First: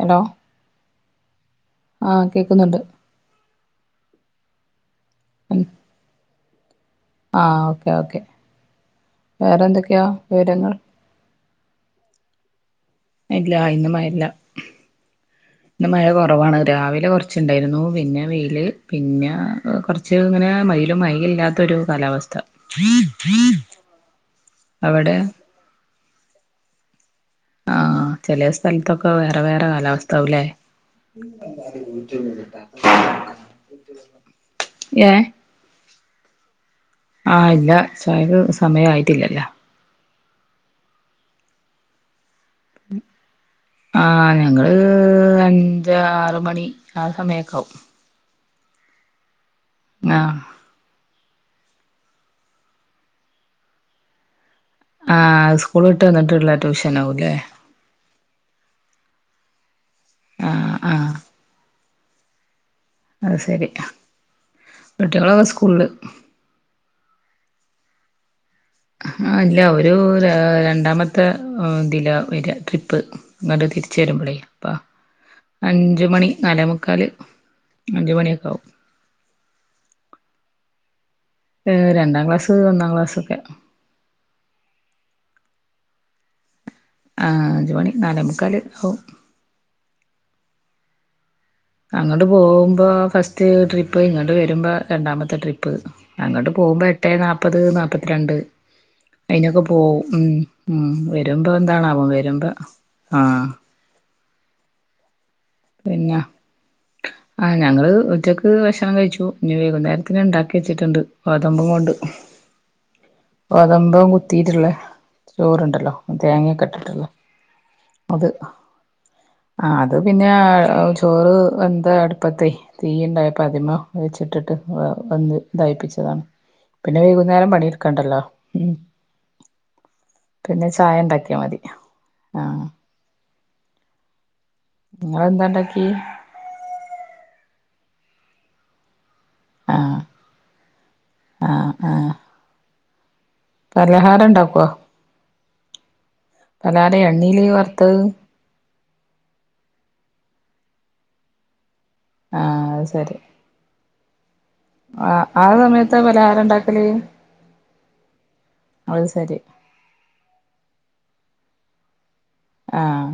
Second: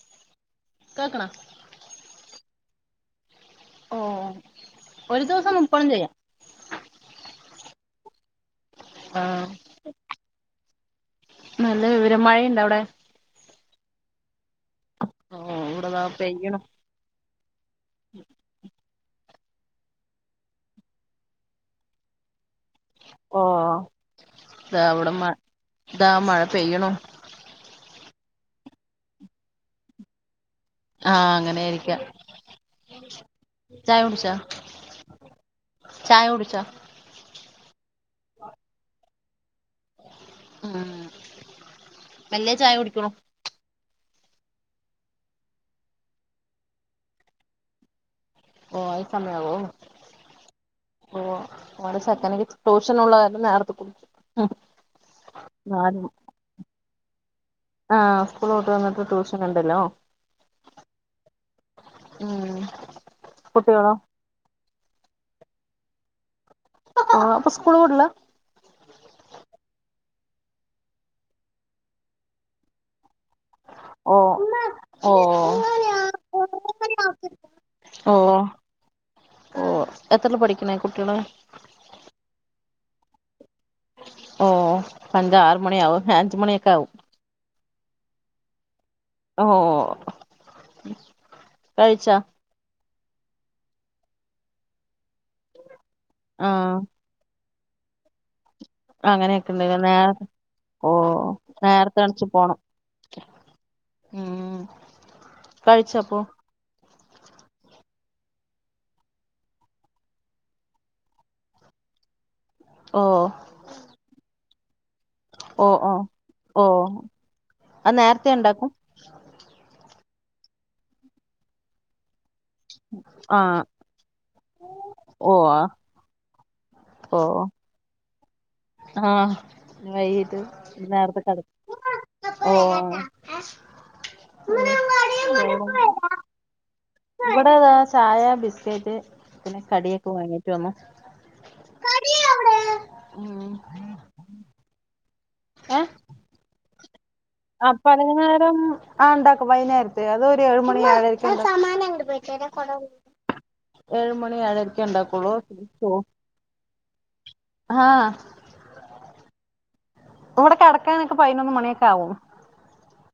Hello കെക്കണം ആഹ് കേൾക്കുന്നുണ്ട് ഓഹ് ഒരു ദിവസം ഉം മുപ്പതും ചെയ്യാം ആഹ് ഓക്കെ ഓക്കെ ആഹ് വേറെ എന്തൊക്കെയാ വിവരങ്ങൾ നല്ല വിവര മഴയുണ്ട് അവിടെ ഇല്ല ഇന്ന മഴല്ല ഓ ഇന്ന് ഇവിടെതാ മഴ കുറവാണ് പെയ്യണു രാവിലെ കുറച്ച് കുറച്ചുണ്ടായിരുന്നു പിന്നെ വെയ്ൽ പിന്നെ കുറച്ച് ഇങ്ങനെ മയിലും മൈയില്ലാത്തൊരു കാലാവസ്ഥ ഓ അവിടെ ദാ മഴ പെയ്യണോ ആഹ് ചെില സ്ഥലത്തൊക്കെ വേറെ വേറെ കാലാവസ്ഥാവല്ലേ ആഹ് അങ്ങനെയിരിക്ക ചായ കുടിച്ചാ [inaudible] ചായ കുടിച്ചോ ആഹ് ഇല്ല ചായക്ക് സമയയിട്ടില്ലല്ലോ ഉം വല്ലേ ചായ കുടിക്കണോ ആഹ് ഞങ്ങള് അഞ്ച ആറ മണി ആ സമയക്ക ആവും ഓ യി സമയവോ ആഹ് ഓഹ് അടെ ചെക്കനക്ക് ട്യൂഷൻ ഉള്ളതാരണം നേരത്തെ കുളിച്ചു ആഹ് സ്കൂളിട്ട് വന്നിട്ടുള്ള ട്യൂഷന ആവല്ലേ ആഹ് സ്കൂളിലോട്ട് വന്നിട്ട് ട്യൂഷൻ ഉണ്ടല്ലോ ആഹ് ആഹ് ഉം അത് ശരി കുട്ടികളോ [unintelligible] ക്കെ സ്കൂള് ആഹ് അപ്പൊ സ്കൂൾ [unintelligible] ആഹ് ഇല്ല ഒരു രണ്ടാമത്തെ ഇതില വരാ ട്രിപ്പ് അങ്ങട്ട് തി ചേരുമ്പളേ അപ്പ ഓ ഓ അഞ്ച മണി നലമുക്കാൽ അഞ്ച മണിയൊക്കെ ആവും ഓഹ് എത്രല്ല പഠിക്കണ കുട്ടികള് ഏഹ് രണ്ടാം ക്ലാസ് ഒന്നാം ക്ലാസ്സൊക്കെ ഓഹ് അഞ്ച ആറ മണി ആക അഞ്ച മണിയൊക്കെ ആവും ആഹ് അഞ്ച മണി നാല് മുക്കാൽ ആവും ഓഹ് അങ്ങോട്ട് പോകുമ്പോ ഫസ്റ്റ് ട്രിപ്പ് ഇങ്ങോട്ട് വരുമ്പോ രണ്ടാമത്തെ ട്രിപ്പ് അങ്ങോട്ട് ആഹ് പോകുമ്പോ എട്ടേ നാപ്പത് നാല്പത്തിരണ്ട് അങ്ങനെയൊക്കെ അയിനൊക്കെ ഉണ്ടല്ലേ പോവും നേരത്തെ ഉം ഉം ഓ വരുമ്പോ നേരത്തെ എന്താണവോ എണീച്ച് വരുമ്പോ പോണം ആഹ് ഉം കഴിച്ചോ പിന്നെ അപ്പൊ ആഹ് ഞങ്ങള് ഉറ്റക്ക് ഭഷണം കഴിച്ചു ഇനി വൈകുന്നേരത്തിന് ഉണ്ടാക്കി വെച്ചിട്ടുണ്ട് ഗോതമ്പും കൊണ്ട് ഓഹ് ഗേതമ്പം കുത്തിട്ടുള്ളേ ഓ ഓ ചോറ്ണ്ടല്ലോ ഓ തേങ്ങൊക്കെ ഇട്ട്ട്ട്ള്ളെ അത്. നേരത്തെ ഉണ്ടാക്കും ആഹ് അത് പിന്നെ ചോറ് വെന്ത അട് പ്പത്തെ തീ ഇണ്ടായപ്പോ ആഹ് അതിമ വെച്ചിട്ടിട്ട് ഓ ഒന്ന് ദായിപ്പിച്ചതാണ്. പിന്നെ ഓ വൈകുന്നേരം പണിട്ക്കണ്ടല്ലോ. ആഹ് വൈകിട്ട് പിന്നെ ചായ നേർത്തെ ഇണ്ടാക്കിയാ കട മതി ആഹ് ഓഹ് നിങ്ങളെന്താ ഇണ്ടാക്കി [unintelligible] ഇവടെ ദാ ചായ ബിസ്ക്കറ്റ് പിന്നെ ആഹ് കടിയൊക്കെ വാങ്ങിട്ട് വന്നു. ആഹ് ആ ആഹ് പലഹാരം ഉണ്ടാക്ക്വോ? ഏഹ്? പലഹാരേ എണ്ണീല് ആഹ് വറുത്തത് പലഹാരം ആഹ് ഉണ്ടാക്കും വൈകുന്നേരത്ത് അത് ഒരു ഏഴ് മണി ഏഴരക്ക് ആഹ് ഇണ്ടാ അത് ശരി ഏഴ് മണി ഏഴര് ആഹ് ആ സമയത്ത് പലഹാരം ഉണ്ടാക്കല്. ആഹ് അത് ശരി ഇവടെ കടക്കാനൊക്കെ പതിനൊന്ന് മണിയൊക്കെ ആവും. ആഹ്.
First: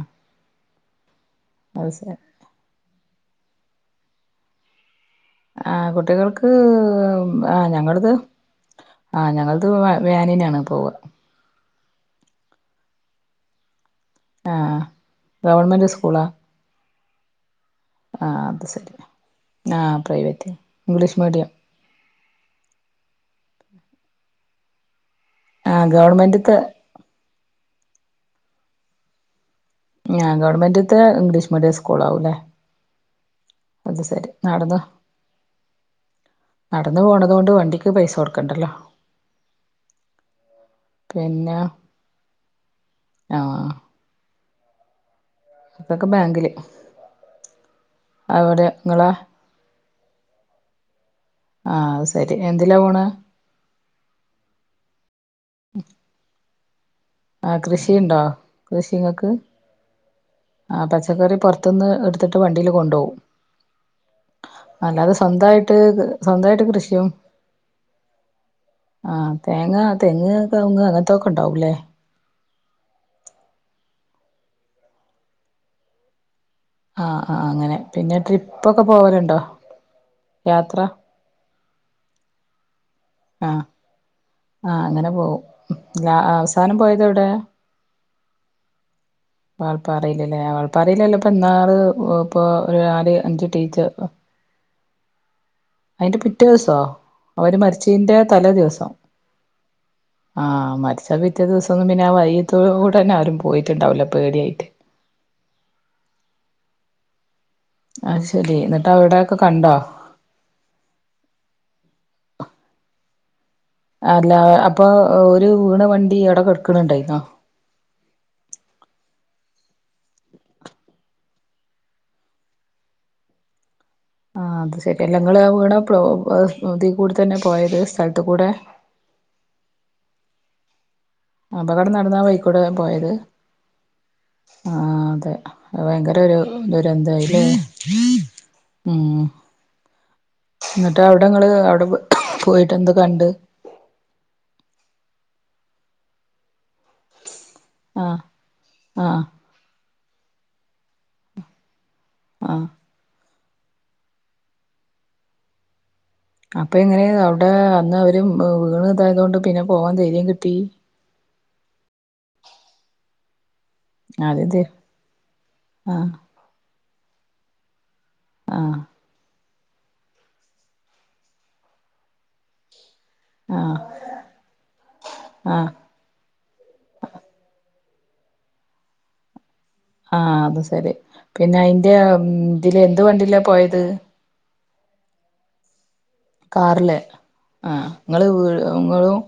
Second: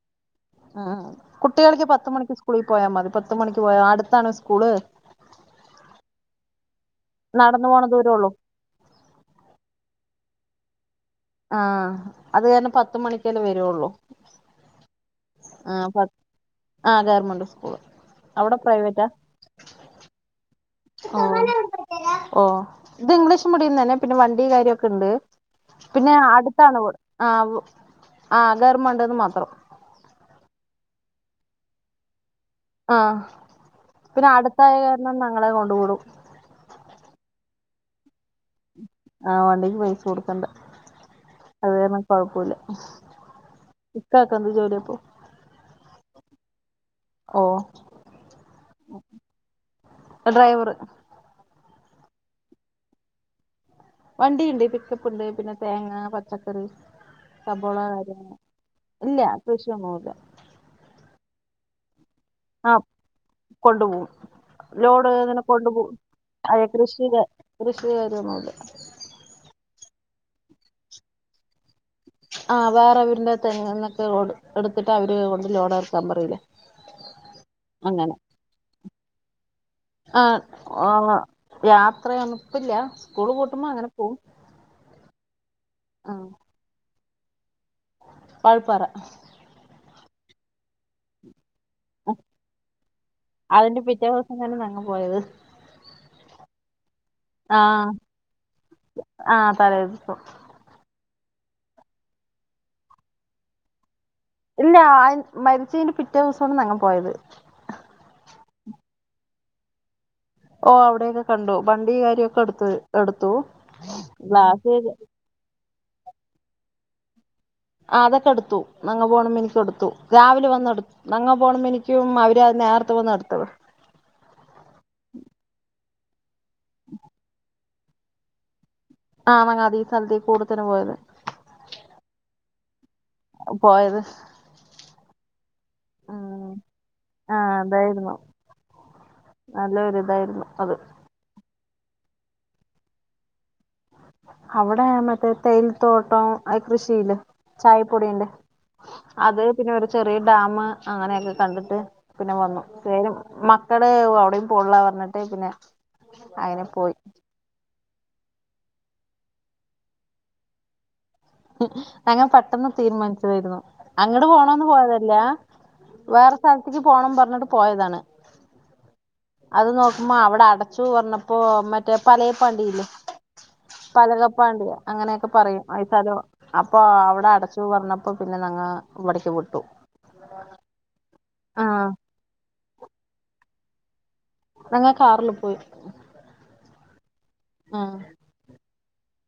ആഹ് കുട്ടികൾക്ക് അത് പത്ത് ശരി മണിക്ക് സ്കൂളി പോയാ മതി പത്ത് മണിക്ക് പോയാ അടുത്താണ് സ്കൂള്. ആഹ് കുട്ടികൾക്ക് നടന്നു ആഹ് പോണ ഞങ്ങള്ത് ദൂരള്ളൂ ആഹ് ഞങ്ങൾത് വേനിനാണ് പോവാ. ആഹ് അത് കാര്ണം പത്ത് മണിക്കല്ലേ വരു ഒള്ളൂ. ആഹ് ഗവൺമെൻറ് സ്കൂളാ ആ ഗവൺമെന്റ് സ്കൂള് ആഹ് അവിടെ അത് സെരി. പ്രൈവറ്റാ ആഹ് പ്രൈവറ്റ്. ഓഹ് ഓഹ് ഇത് ഇംഗ്ലീഷ് മീഡിയം തന്നെ പിന്നെ വണ്ടീ കാര്യൊക്കെണ്ട്. ആഹ് പിന്നെ ഗവൺമെന്റ്ത്തെ അടുത്താണ് ആഹ് ആഹ് ഗർമണ്ട്ന്ന് മാത്രം. ആഹ് ഗവൺമെന്റ്ത്തെ ഇംഗ്ലീഷ് മീഡിയം സ്കൂൾ ആവുല്ലേ? ആഹ് പിന്നെ അടുത്തായേ കാരണം ഞങ്ങളെ കൊണ്ട് കൂടും. നടന്ന് പോണതോണ്ട് വണ്ടിക്ക് പൈസ കൊടുക്കണ്ടല്ലോ. ആഹ് വണ്ടിക്ക് പൈസ കൊടുക്കണ്ട. പിന്നെ അത് കാര്ണം കൊഴപ്പുല്ല. ആഹ് ഇക്കാക്കെന്ത് ജോലിയപ്പോ? ഇക്കക്ക് ബാങ്കില്. ഓ അവിടെ നിങ്ങളെ? ഡ്രൈവർ ആഹ് അഹ് സരി. എന്തിലാ പോണ്? വണ്ടിയ്ണ്ട് പിക്കപ്പ്ണ്ട് പിന്നെ തേങ്ങ പച്ചക്കറി. ആഹ് തബോള കൃഷിയുണ്ടോ [unintelligible] ഇല്ല കൃഷിങ്ങക്ക് കൃഷിയൊന്നൂല്ല. ആഹ് പച്ചക്കറി പൊർത്ത്ന്ന് എടുത്തിട്ട് വണ്ടീൽ ആഹ് കൊണ്ടോവും. കൊണ്ടുപോകും ലോഡ് ഇങ്ങനെ കൊണ്ടുപോ അതെ കൃഷി കൃഷിയും ക കൃഷി കാര്യൊന്നുംല്ല. ആഹ് തേങ്ങാ തെങ്ങ് കവുങ്ങ് അങ്ങനത്തൊക്കെ ഉണ്ടാവൂല്ലേ? ആഹ് വേറെ അവര്ൻ്റെ തെങ്ങ് ന്നൊക്കെ ലോഡ് എടുത്തിട്ട് അവര് കൊണ്ട് ലോഡ് എറക്കാൻ പറയൂലേ. ആഹ് ആഹ് അങ്ങനെ. പിന്നെ ട്രിപ്പൊക്കെ പോവലുണ്ടോ? ആഹ് യാത്ര. ആഹ് യാത്രയൊന്നും ഇപ്പില്ല സ്കൂള് ആഹ് പൂട്ടുമ്പോ അങ്ങനെ പോവും. ആഹ് അങ്ങനെ പോവും. ല്ല ആഹ് അവസാനം പോയത് എവിടെ? വാൾപ്പാറ. വാൾപ്പാറീല് ല്ലേ. വാൾപ്പാറീലല്ലെ ഇപ്പ ഇന്നാള് ഇപ്പൊ ഒരു നാല് അഞ്ച് ടീച്ചർ അതാണ് ഞങ്ങ പോയത്. അയിന്റെ പിറ്റേ ദിവസോ അവര് ആഹ് മരിച്ചതിന്റെ തലേ ദിവസം [unintelligible] ചെലപ്പോ പിറ്റേ ദിവസൊന്നും പിന്നെ ആ വഴീത്തൂക്കുടെ തന്നാരും പോയിട്ട്ണ്ടാവില്ല പേടിയായി ഇല്ലാ അത് മരിച്ചതിന്റെ പിറ്റേ ദിവസമാണ് ഞങ്ങൾ പോയത് അത് ശരി ഇന്നട്ട് അവിടെയൊക്കെ കണ്ടോ ഓഹ് അവിടെയൊക്കെ കണ്ടു വണ്ടി കേറിയേപ്പൊ എടുത് എടുത്തു അല്ലാ ഗ്ലാസ് അപ്പൊ ഓര് വീണ വണ്ടി അവ്ടെ കെടുക്ക്ണ്‌ ണ്ടായിന്നോ ആഹ് അതൊക്കെ എടുത്തു നങ്ങൾ പോണ മി [unintelligible] എടുത്തു രാവിലെ വന്നെടു നങ്ങൾ പോണ മിനി [unintelligible] അവര് നേരത്തെ വന്ന എടുത്തത് ആഹ് അത് ശരി അല്ല ഇങ്ങള് ആ വീണ പ്ലോ അത് ഇതി കൂടെ തന്നെ പോയത് സ്ഥലത്തു കൂടെ ആഹ് അതീസ്ഥലത്തി കൂടത്തന്നെ പോയത് അപകടം നടന്ന ആ വഴിക്കൂടെയാ പോയത് പോയത് സ് അഹ് ആഹ് അതെ അവ്ടെ ഭയങ്കര ഒരു ആ ദുരന്തായില്ലേ ഉം നല്ല ഒരിതായിരുന്നു അത് ഇന്നട്ട് അവ്ടെങ്ങള് അവിടെ പോയിട്ട് എന്ത് കണ്ട് അവിടെ മറ്റേ തേയിലത്തോട്ടം കൃഷിയില് ആഹ് ചായപ്പൊടിയിണ്ട് ആഹ് അത് പിന്നെ ഒരു ചെറിയ ഡാമ് അങ്ങനെയൊക്കെ കണ്ടിട്ട് പിന്നെ വന്നു ആഹ് കേരും മക്കള് അവിടയും പോണില്ല പറഞ്ഞിട്ട് പിന്നെ അങ്ങനെ അപ്പ പോയി എങ്ങനെ അവിടെ അന്ന് അവര് വീണ് ഇതായതു കൊണ്ട് പിന്നെ പോകാൻ ധൈര്യം കിട്ടി ഞങ്ങള് പെട്ടെന്ന് തീരുമാനിച്ചതായിരുന്നു അങ്ങട് അതെന്തേ പോണന്ന് പോയതല്ല ആ വേറെ സ്ഥലത്ത്ക്ക് പോണം പറഞ്ഞിട്ട് പോയതാണ് ആഹ് അത് നോക്കുമ്പോ അവിടെ അടച്ചു പറഞ്ഞപ്പോ മറ്റേ പലേപാണ്ടി ഇല്ലേ ആ ഇപ്പതൊക്കെ പ അങ്ങനെയൊക്കെ പറയും ആ സ്ഥലം അപ്പൊ ആഹ് അവിടെ അടച്ചു പറഞ്ഞപ്പോ പിന്നെ ഞങള് ഇവിടേക്ക് വിട്ടു ആഹ് അത് ശരി പിന്നെ ആഹ് അയിന്റെ ഇതില് എന്ത് വണ്ടില പോയത് ഞങ്ങള് കാറില് പോയി കാറില് ആഹ് ഇങ്ങള് വീ ഇങ്ങളും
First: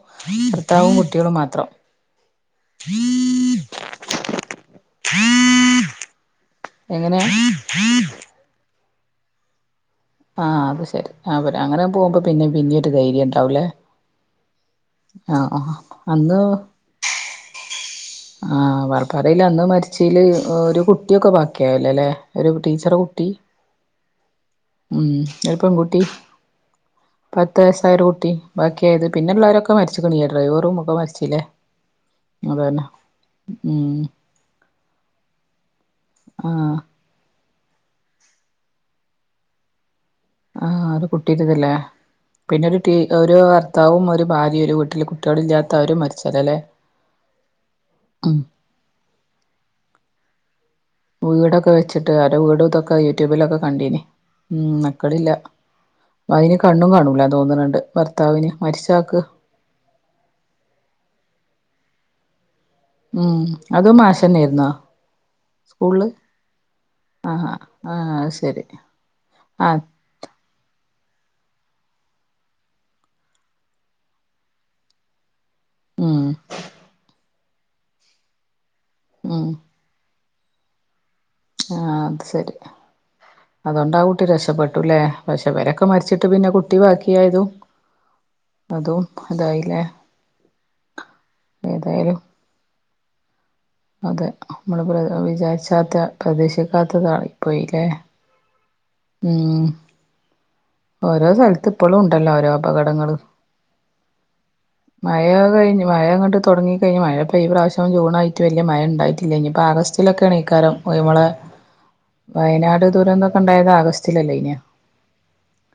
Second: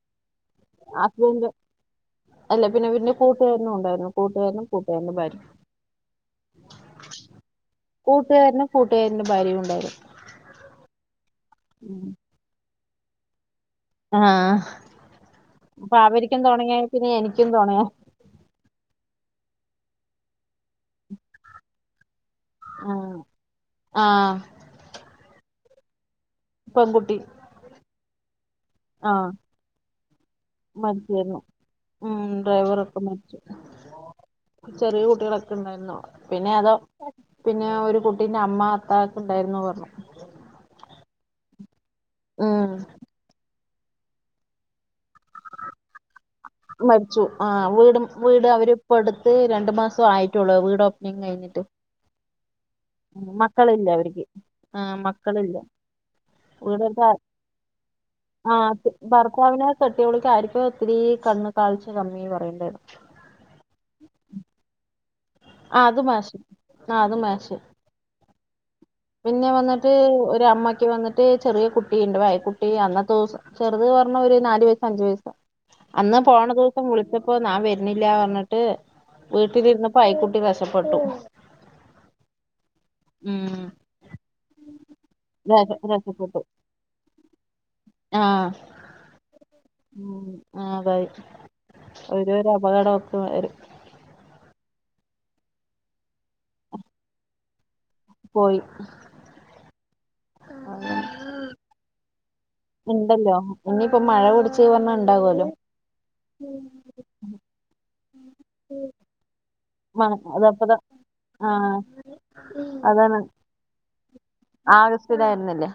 ഭർത്താവും കുട്ടികളും ഹസ്ബൻഡ് മാത്രം അല്ല പിന്നെ പിന്നെ കൂട്ടുകാരനും ഉണ്ടായിരുന്നു കൂട്ടുകാരനും കൂട്ടുകാരന്റെ ഭാര്യം എങ്ങനെ കൂട്ടുകാരനും കൂട്ടുകാരന്റെ ഭാര്യയും ഉണ്ടായിരുന്നു ആഹ് അത് ശരി അവര് അങ്ങനെ പോകുമ്പ പിന്നിം പിന്നി ഒരു ധൈര്യണ്ടാവൂലേ ആഹ് അപ്പൊ അവരിക്കും തൊണയായെ പിന്നെ എനിക്കും തൊണയാ ആഹ് വാർപ്പാറയില് അന്ന് മരിച്ചേല് ഒരു കുട്ടിയൊക്കെ ബാക്കിയായില്ലൊ ല്ലേ ഒരു ടീച്ചറെ ആഹ് കുട്ടി ആഹ് ഉം ഒരു പെൺകുട്ടി പെൺകുട്ടി പത്ത് വയസ്സായ ഒരു കുട്ടി ബാക്കിയായത് ആഹ് പിന്നെള്ളവരൊക്കെ മരിച്ച്ക്ക്ണ് ലെ ഡ്രൈവറും ഒക്കെ മരിച്ചായിരുന്നു മരിച്ചിലേ ഉം അതന്നെ ഉം ചെറ്യേ കുട്ടിയളൊക്കെ ഉണ്ടായിരുന്നോ പിന്നെ അതോ ആഹ് പിന്നെ ഒരു കുട്ടീന്റെ അമ്മ അത്ത ഒക്കെ ഉണ്ടായിരുന്നു പറഞ്ഞു ആഹ് അത് കുട്ടിയിടതല്ലേ പിന്നെ ഉം ഒരു ടി ഓരു ഭർത്താവും ഒരു ഭാര്യ ഒരു വീട്ടിലെ കുട്ടികളില്ലാത്തവരും മരിച്ചല്ലേ അല്ലേ മരിച്ചു ആ വീടും വീട് അവരിപ്പോ എടുത്ത് രണ്ട് മാസെ ആയിട്ടുള്ളൂ വീടൊ വീടൊക്കെ വെച്ചിട്ട് അവരെ വീട് ഇതൊക്കെ യൂട്യൂബിലൊക്കെ മക്കളില്ല കണ്ടീനി അവർക്ക് ഉം മക്കളില്ല. അതിന് കണ്ണും വീടെടുത്ത കാണൂലന്ന് തോന്നണുണ്ട് ഭർത്താവിന് മരിചാക്ക്. കുട്ട്യോള്ക്ക്‌ ആരിക്കൊ ഒത്തിരി കണ്ണ് കാഴ്ച കമ്മിന്ന് പറയ്ണ് ണ്ട്. ഉം അതും മാഷ് തന്നൊയിര്ന്നോ ആഹ് അത് സ്കൂളില്. മാഷ് ആഹ് അത് ആഹ മാഷ് ഹ. ആഹ് ശരി. പിന്നെ ആഹ് വന്നിട്ട് ഒരമ്മക്ക് വന്നി ട്ടി ചെറിയ കുട്ടിയുണ്ട് വായക്കുട്ടി അന്നത്തെ ദിവസം ചെറുത് പറഞ്ഞ ഒരു നാല് വയസ്, അഞ്ച് വയസ്. അന്ന് ഉം പോണ ദിവസം വിളിച്ചപ്പോ ഞാൻ വര്ണില്ല പറഞ്ഞിട്ട് ഉം വീട്ടിലിരുന്നപ്പോ അയ്ക്കുട്ടി വെഷ പ്പെട്ടു. ആ അത് ശരി. ഉം അതോണ്ട് ആ കുട്ടി രക്ഷപ്പെട്ടുല്ലെ പക്ഷേ രക്ഷ- ഇവരൊക്കെ മരിച്ചിട്ട് രക്ഷപ്പെട്ടു പിന്നെ കുട്ടി ബാക്കിയായതും. ആഹ് അതും ഇതായി ലെ. ഉം ആ അതായി ഒരു, ഒരു അപകടം ഒത്ത് വരും. അതെ നമ്മൾ പ്ര വിചാരിച്ചാത്ത പ്രതീശിക്കാത്തതായി പോയി ലെ. പോയി. ഉം. ഓരോ സ്ഥലത്ത് ഇപ്പളും ഉണ്ടല്ലോ ഓരോ. അപകടങ്ങള് ഉണ്ടല്ലോ ഇനിയിപ്പോ മഴ പിടിച്ച് പറഞ്ഞാ മഴയോ ഉണ്ടാകുമല്ലോ കഴിഞ്ഞ് മഴങ്ങട്ട്. തൊടങ്ങി കഴിഞ്ഞ് മഴ ഇപ്പം ഈ പ്രാവശ്യം ജൂണായിട്ട് വല്യ മഴ ഇണ്ടായി ഇല്ല ഇനിയിപ്പ ആഗസ്റ്റിലൊക്കെയാണെക്കാരം അതപ്പതാ ഞമ്മളെ ആഹ് വയനാട് അതാണ് ദുരന്തൊക്കെ ഇണ്ടായത് ആഗസ്റ്റ്. സ്റ്റില്ലായ്നൊ. ആഗസ്റ്റിലായിരുന്നില്ലേ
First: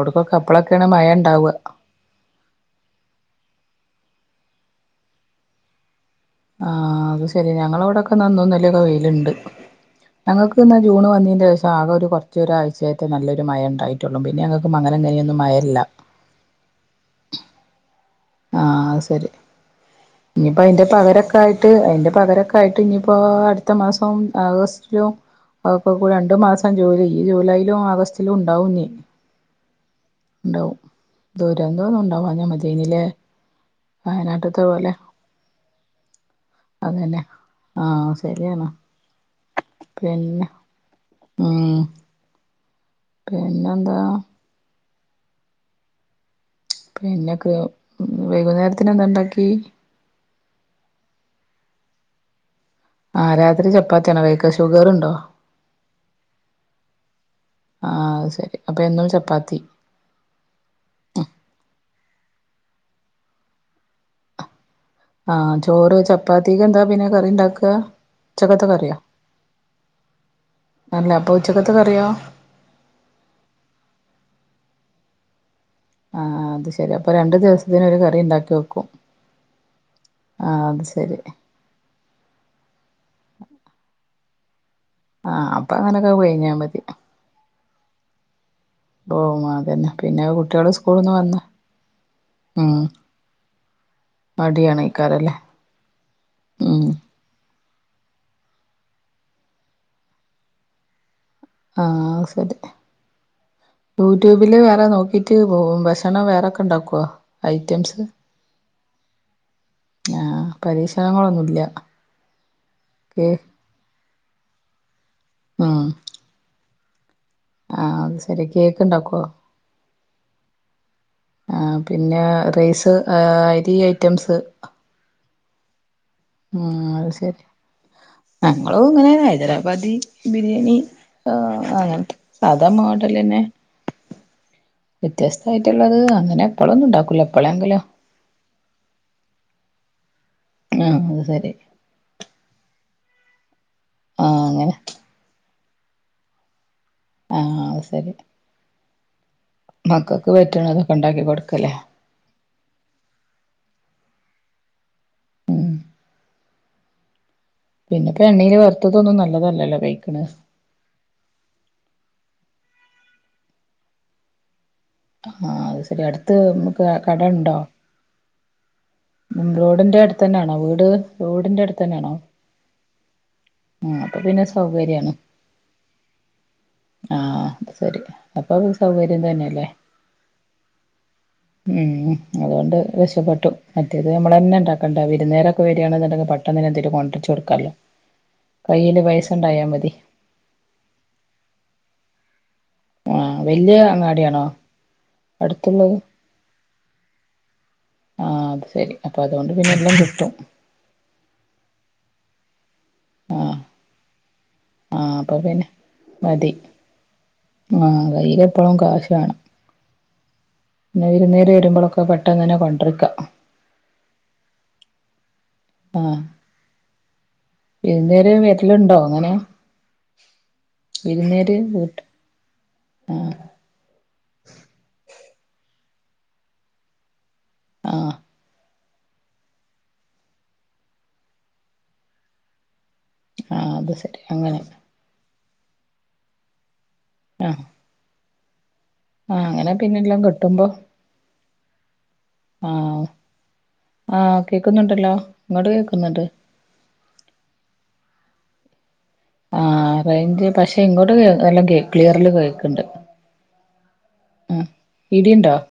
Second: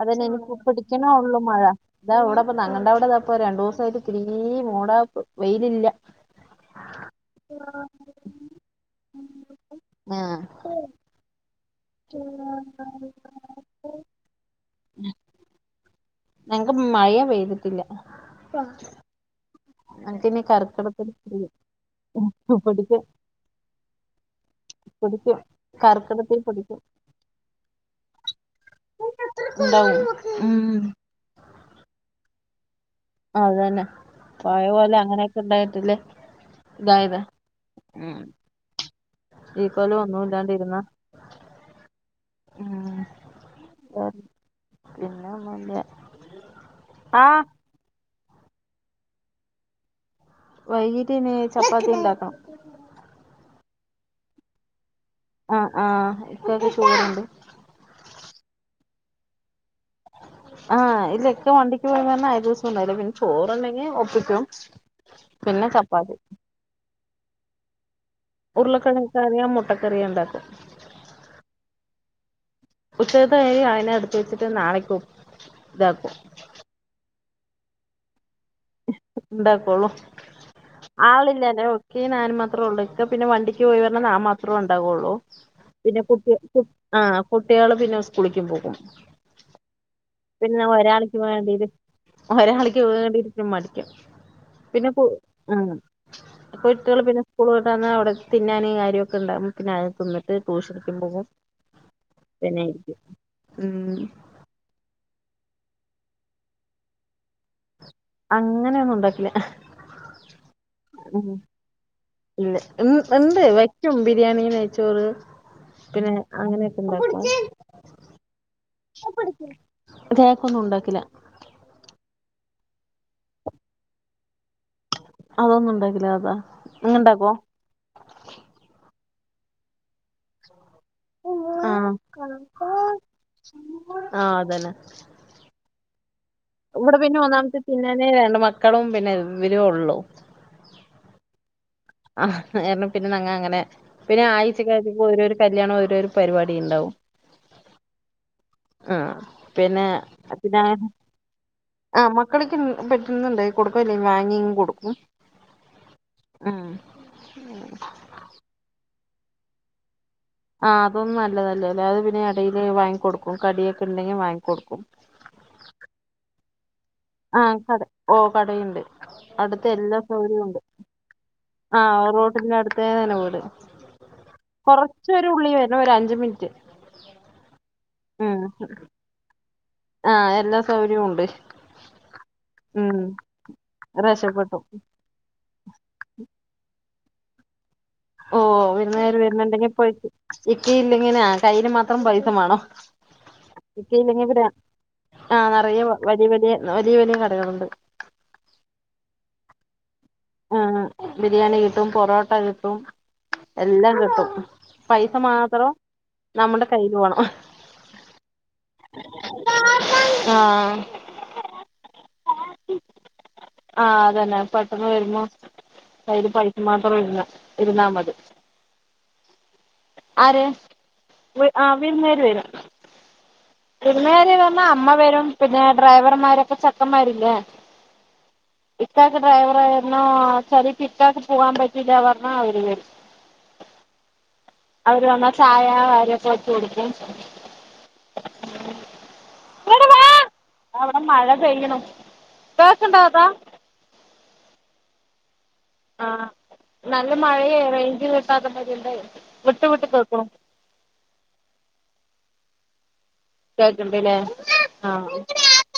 അതന്നെ ഇനി അപ്പളൊക്കെയാണ് മഴ പിടിക്ക്ണെ ഒള്ളു ഉണ്ടാവുക മഴ. ഇതാ ഇവിടപ്പ നങ്ങണ്ട അവിടെ ദാ ഇപ്പം രണ്ടൂസം ആയിട്ട് തീരെ മൂടാപ്പ് വെയിലില്ല. ആഹ് അത് ശരി ഞങ്ങളവിടൊക്കെന്നാ ഇന്നും ഇന്നലെ ഒക്കെ വെയിലുണ്ട്. ആഹ് ഞങ്ങക്ക് ന്നാ ജൂൺ വന്നിന്റെഷം. ആകെ ഒരു കൊറച്ച് ഒരാഴ്ച്ചായിട്ടെ നല്ലൊരു മഴ ഇണ്ടായിട്ടൊള്ളൂ പിന്നെ ഞങ്ങക്ക് മങ്ങനെന്നെ ഇങ്ങനെയൊന്നും മഴഇല്ല. ഞങ്ങക്ക് മഴയെ പെയ്തിട്ടില്ല. ആ അത് ശരി. ഞങ്ങക്കിനി ഇനീപ്പ അയിന്റെ കർക്കിടത്തിൽ പകരൊക്കെ ആയിട്ട് അയിന്റെ പകരൊക്കെ ആയിട്ട് പിടിക്കും ഇനിയിപ്പോ അടുത്ത മാസോം ആഗസ്റ്റിലും. പിടിക്കും ഒക്കെ കൂടെ രണ്ടു കർക്കിടത്തിൽ മാസം പിടിക്കും ജൂലൈ ഈ ജൂലൈയിലും ആഗസ്റ്റിലും ഉണ്ടാവും ഞ്ഞി. ഇണ്ടാവും ഉം. ദുരന്തൊന്നും ഉണ്ടാവാഞ മതിയെനിലെ. അതന്നെ പഴേപോലെ അങ്ങനെയൊക്കെ ഇണ്ടായിട്ടില്ലേ. അങ്ങനെ ആഹ് ശരിയാണ്. ഈ കൊല്ലം ഒന്നും പിന്നെ ഇല്ലാണ്ടിരുന്ന. ഉം ഉം. പിന്നെന്താ? പിന്നെ ഒന്നുല്ല. പിന്നെ ആഹ് [unintelligible] വൈകുന്നേരത്തിന് എന്താ ഇണ്ടാക്കി. വൈകീട്ടിന് ചപ്പാത്തി ഇണ്ടാക്കണം. ആ രാത്രി ചപ്പാത്തിയാണോ കഴിക്ക. ഷുഗറുണ്ടോ? ആ ആ ഇക്കാക്ക് ഷുഗറുണ്ട്. ആഹ് അത് ശെരി അപ്പം എന്നും ചപ്പാത്തി. ആഹ് ഇല്ല ഇക്ക വണ്ടിക്ക് പോയത് കാരണം [unintelligible] ചോറുണ്ടെങ്കിൽ ഒപ്പിക്കും. ആഹ് പിന്നെ ചോറ് ചപ്പാത്തി ചപ്പാത്തിക്കെന്താ പിന്നെ കറിണ്ടാക്ക. ഉർളക്കിഴങ്ങ് കറിയാ മുട്ടക്കറിയാ ണ്ടാക്കും. അല്ല അപ്പോ ഉച്ചക്കത്തെ കറിയോ? ഉച്ചകത്തെ കറി അയിനെ ട്ത്ത് വെച്ച്ട്ട് നാളക്ക് വെക്കും ഇതാക്കും ആഹ് അത് ശരി അപ്പം രണ്ടു ദിവസത്തിന് ഒര് കറിണ്ടാക്കി വെക്കും. ഇണ്ടാകൊള്ളു ആ അത് ശരി ആളില്ലല്ലോ. ക്കി നാനും മാത്രേ ഒള്ളൂ ഇക്ക പിന്നെ വണ്ടിക്ക് പോയി കാരണം നാ മാത്രേ ഇണ്ടാവൊള്ളൂ ആ ഓഹ് അപ്പൊ പിന്നെ അങ്ങനൊക്കെ കുട്ട്യെ കഴിഞ്ഞാൽ കു മതി ആഹ് കുട്ട്യെള് പിന്നെ സ്കൂളിക്കും പോകും. ഓ അതെന്നെ പിന്നെ കുട്ട്യെള് സ്കൂള്ന്ന് വന്ന ഒരാളിക്ക് [unintelligible] മടിക്കും മടിയാണ് പിന്നെ പു ഇക്കാരല്ലേ ആഹ് ഉം കുട്ട്യെള് പിന്നെ സ്കൂൾട്ടെന്നാ അവടെ തിന്നാന് കാര്യൊക്കെണ്ടാവും പിന്നെ അത് തിന്നിട്ട് ട്യൂഷിട്ക്കും പോവും. ആഹ് അയ് ശെരി ഉം [unintelligible] ട്യൂബില് വേറെ നോക്കിട്ട് പോവും ഭക്ഷണം വേറെക്കെണ്ടാക്കൊ ഐറ്റംസ്? അങ്ങനെന്നുണ്ടാക്കില്ല ആഹ് ഉം പരീക്ഷണങ്ങളൊന്നുല്ല ഇല്ല ഇൺ കേ ഇണ്ട് വെ ക്കും ബിരിയാണി, നെയ്ച്ചോറ് ഉം പിന്നെ അങ്ങനെക്കെണ്ടാകും. ആഹ് അത് ശരി കേക്ക് ഉണ്ടാക്കുവോ കേക്കൊന്നുണ്ടാക്കില്ല. ആഹ് പിന്നെ റൈസ് ഏഹ് അരി ഐറ്റംസ്. അതൊന്നുണ്ടാക്കില്ല അതാ ഉം നിങ്ങ അത് ഉണ്ടാക്കോ ശെരി ഞങ്ങളും ഇങ്ങനെനെ ഹൈദരാബാദി ബിരിയാണി ഏഹ് ആഹ് അങ്ങൻത്തെ സാധാ മോഡലെന്നെ. ആഹ് അതന്നെ വെ ത്യസ്തായിട്ട്ള്ളത് അങ്ങനെ ഇവിടെ എപ്പോളൊന്നുംണ്ടാക്കൂല്ല എപ്പളെങ്കിലോ പിന്നെ ഈ രണ്ട് മക്കളും പിന്നെ ഇവരേ ഒള്ളു. ആഹ് അത് സെരി. കാരണം പിന്നെ നങ്ങ അങ്ങനെ പിന്നെ ആഹ് ആഴ്ച അങ്ങനെ കഴച്ചപ്പോ ഓരോരോ കല്യാണം ഓരോരോ പരിപാടിണ്ടാവും. ആഹ് അത് സെരി ആഹ് പിന്നെ മക്കക്ക് പിന്നെ പറ്റ്ണതൊക്കെ ണ്ടാക്കി കൊട്ക്കല്ലേ. ആഹ് മക്കള്ക്കിൻ പറ്റ്ന്നണ്ടാക്കി കൊടുക്കും അല്ലെങ്കി വാങ്ങ്യൻ കൊടുക്കും. ഉം ആഹ് പിന്നെപ്പൊ എണ്ണേല് വറ്തതൊന്നും നല്ലതല്ലല്ലോ കഴിക്ക്ണ് ആഹ് അതൊന്നും നല്ലതല്ലല്ലാ അത് പിന്നെ എടയില് വാങ്ങിക്കൊടുക്കും കടിയൊക്കെ ല്ലെങ്കി വാങ്ങി ക്കൊടുക്കും. ആഹ് അത് സെരി അട്ത്ത് വന്ന് പാ ആഹ് കട ആഹ് കടയിണ്ട്. അട്ത്ത റോഡിന്റെ എല്ലാ അടുത്ത് തന്നെയാണോ സൗകര്യൂണ്ട് വീട് റോഡിന്റെ അടുത്ത് ആഹ് റോഡിന്റട്ത്തേ തന്നെ വീട്. ഉം അപ്പൊ പിന്നെ സ കൊറച്ചൊരുള്ളി വരണം ഒരഞ്ച് മിനിറ്റ്. ആഹ് അത് സെരി ഉം അപ്പത് സൗകര്യം തെന്നല്ലേ. ആഹ് എല്ലാ സൗകര്യൂണ്ട്. ഉം അതൊണ്ട് രക്ഷപ്പെട്ടു മറ്റേത് റേഷൻ പെട്ടും നമ്മളെന്നെണ്ടാക്ക ണ്ട വിര്ന്നാരൊക്കെ വെരാണെന്ന്ണ്ടെങ്കി പെട്ടന്നെനെന്തെലും കൊണ്ട്രിച്ചൊട്ക്കാല്ലോ ഓഹ് വിര്ന്ന് കാര് വരുന്നുണ്ടെങ്കി പോയി ഇക്കയില്ലങ്കി ഞാ കയ്യില് മാത്രം പൈസമാണം. ആഹ് വല്യ ല്ലെങ്ങിൽ അങ്ങാടിയാണോ ആ നിറയ അടുത്തുള്ളത് വലിയ വലിയ വലിയ വലിയ കടകളുണ്ട് ആഹ് അത് ശരി അപ്പൊ അതൊണ്ട് പിന്നെ എല്ലാം കിട്ടും ആഹ് ബിരിയാണി കിട്ടും പൊറോട്ട കിട്ടും ആഹ് എല്ലാം കിട്ടും പൈസ ആഹ് അപ്പൊ പിന്നെ മാത്രം മതി നമ്മുടെ കയ്യില് വേണം ആഹ് കയ്യില് എപ്പഴും കാശ് വാണം ആഹ് ന്നെ വിരുന്നേര് വരുമ്പളൊക്കെ പെട്ടെന്നന്നേ കൊണ്ടിരിക്ക. ആഹ് അതന്നെ പെട്ടെന്ന് വരുമ്പോ ആഹ് കൈയില് പൈസ മാത്രം ഇന്ന് ഇരുന്നാ മതി ല്ണ്ടോ അങ്ങനെ ആര് വിരുന്നേര് ആഹ് വീട്ട് വീരുന്നേര് വരും ആഹ് വിരുന്നേര് വന്നാ അമ്മ വരും പിന്നെ ഡ്രൈവർമാരൊക്കെ ചക്കന്മാരില്ലേ ആഹ് ഇക്കാക്ക് ഡ്രൈവറായിരുന്നോ ചല് ഇക്കക്ക് പോവാൻ പറ്റീല്ല പറഞ്ഞ അവര് വരു ആഹ് അത് ശരി അങ്ങനെ അവര് നമ്മ ചായ [unintelligible] കൊടുക്കും ആഹ് ആഹ് അങ്ങനെ ഇങ്ങട് വാ പിന്നല്ലാം കിട്ടുമ്പോ അവിടെ മഴ പെയ്യണു കേക്കണ്ടോ ആഹ് അതാ ആഹ് കേക്കുന്നുണ്ടല്ലോ ഇങ്ങോട്ട് കേക്കുന്നുണ്ട് ആഹ് നല്ല മഴയ റേഞ്ചിൽ കിട്ടാത്ത [unintelligible] വിട്ട് ആഹ് കേക്കണു റേഞ്ച് പക്ഷെ ഇങ്ങോട്ട് കേ നല്ലോം ക്ലിയർല് കേക്ക്ണ്ട് കേക്ക്ണ്ട്ല്ലേ ആഹ് ഇടിണ്ടോ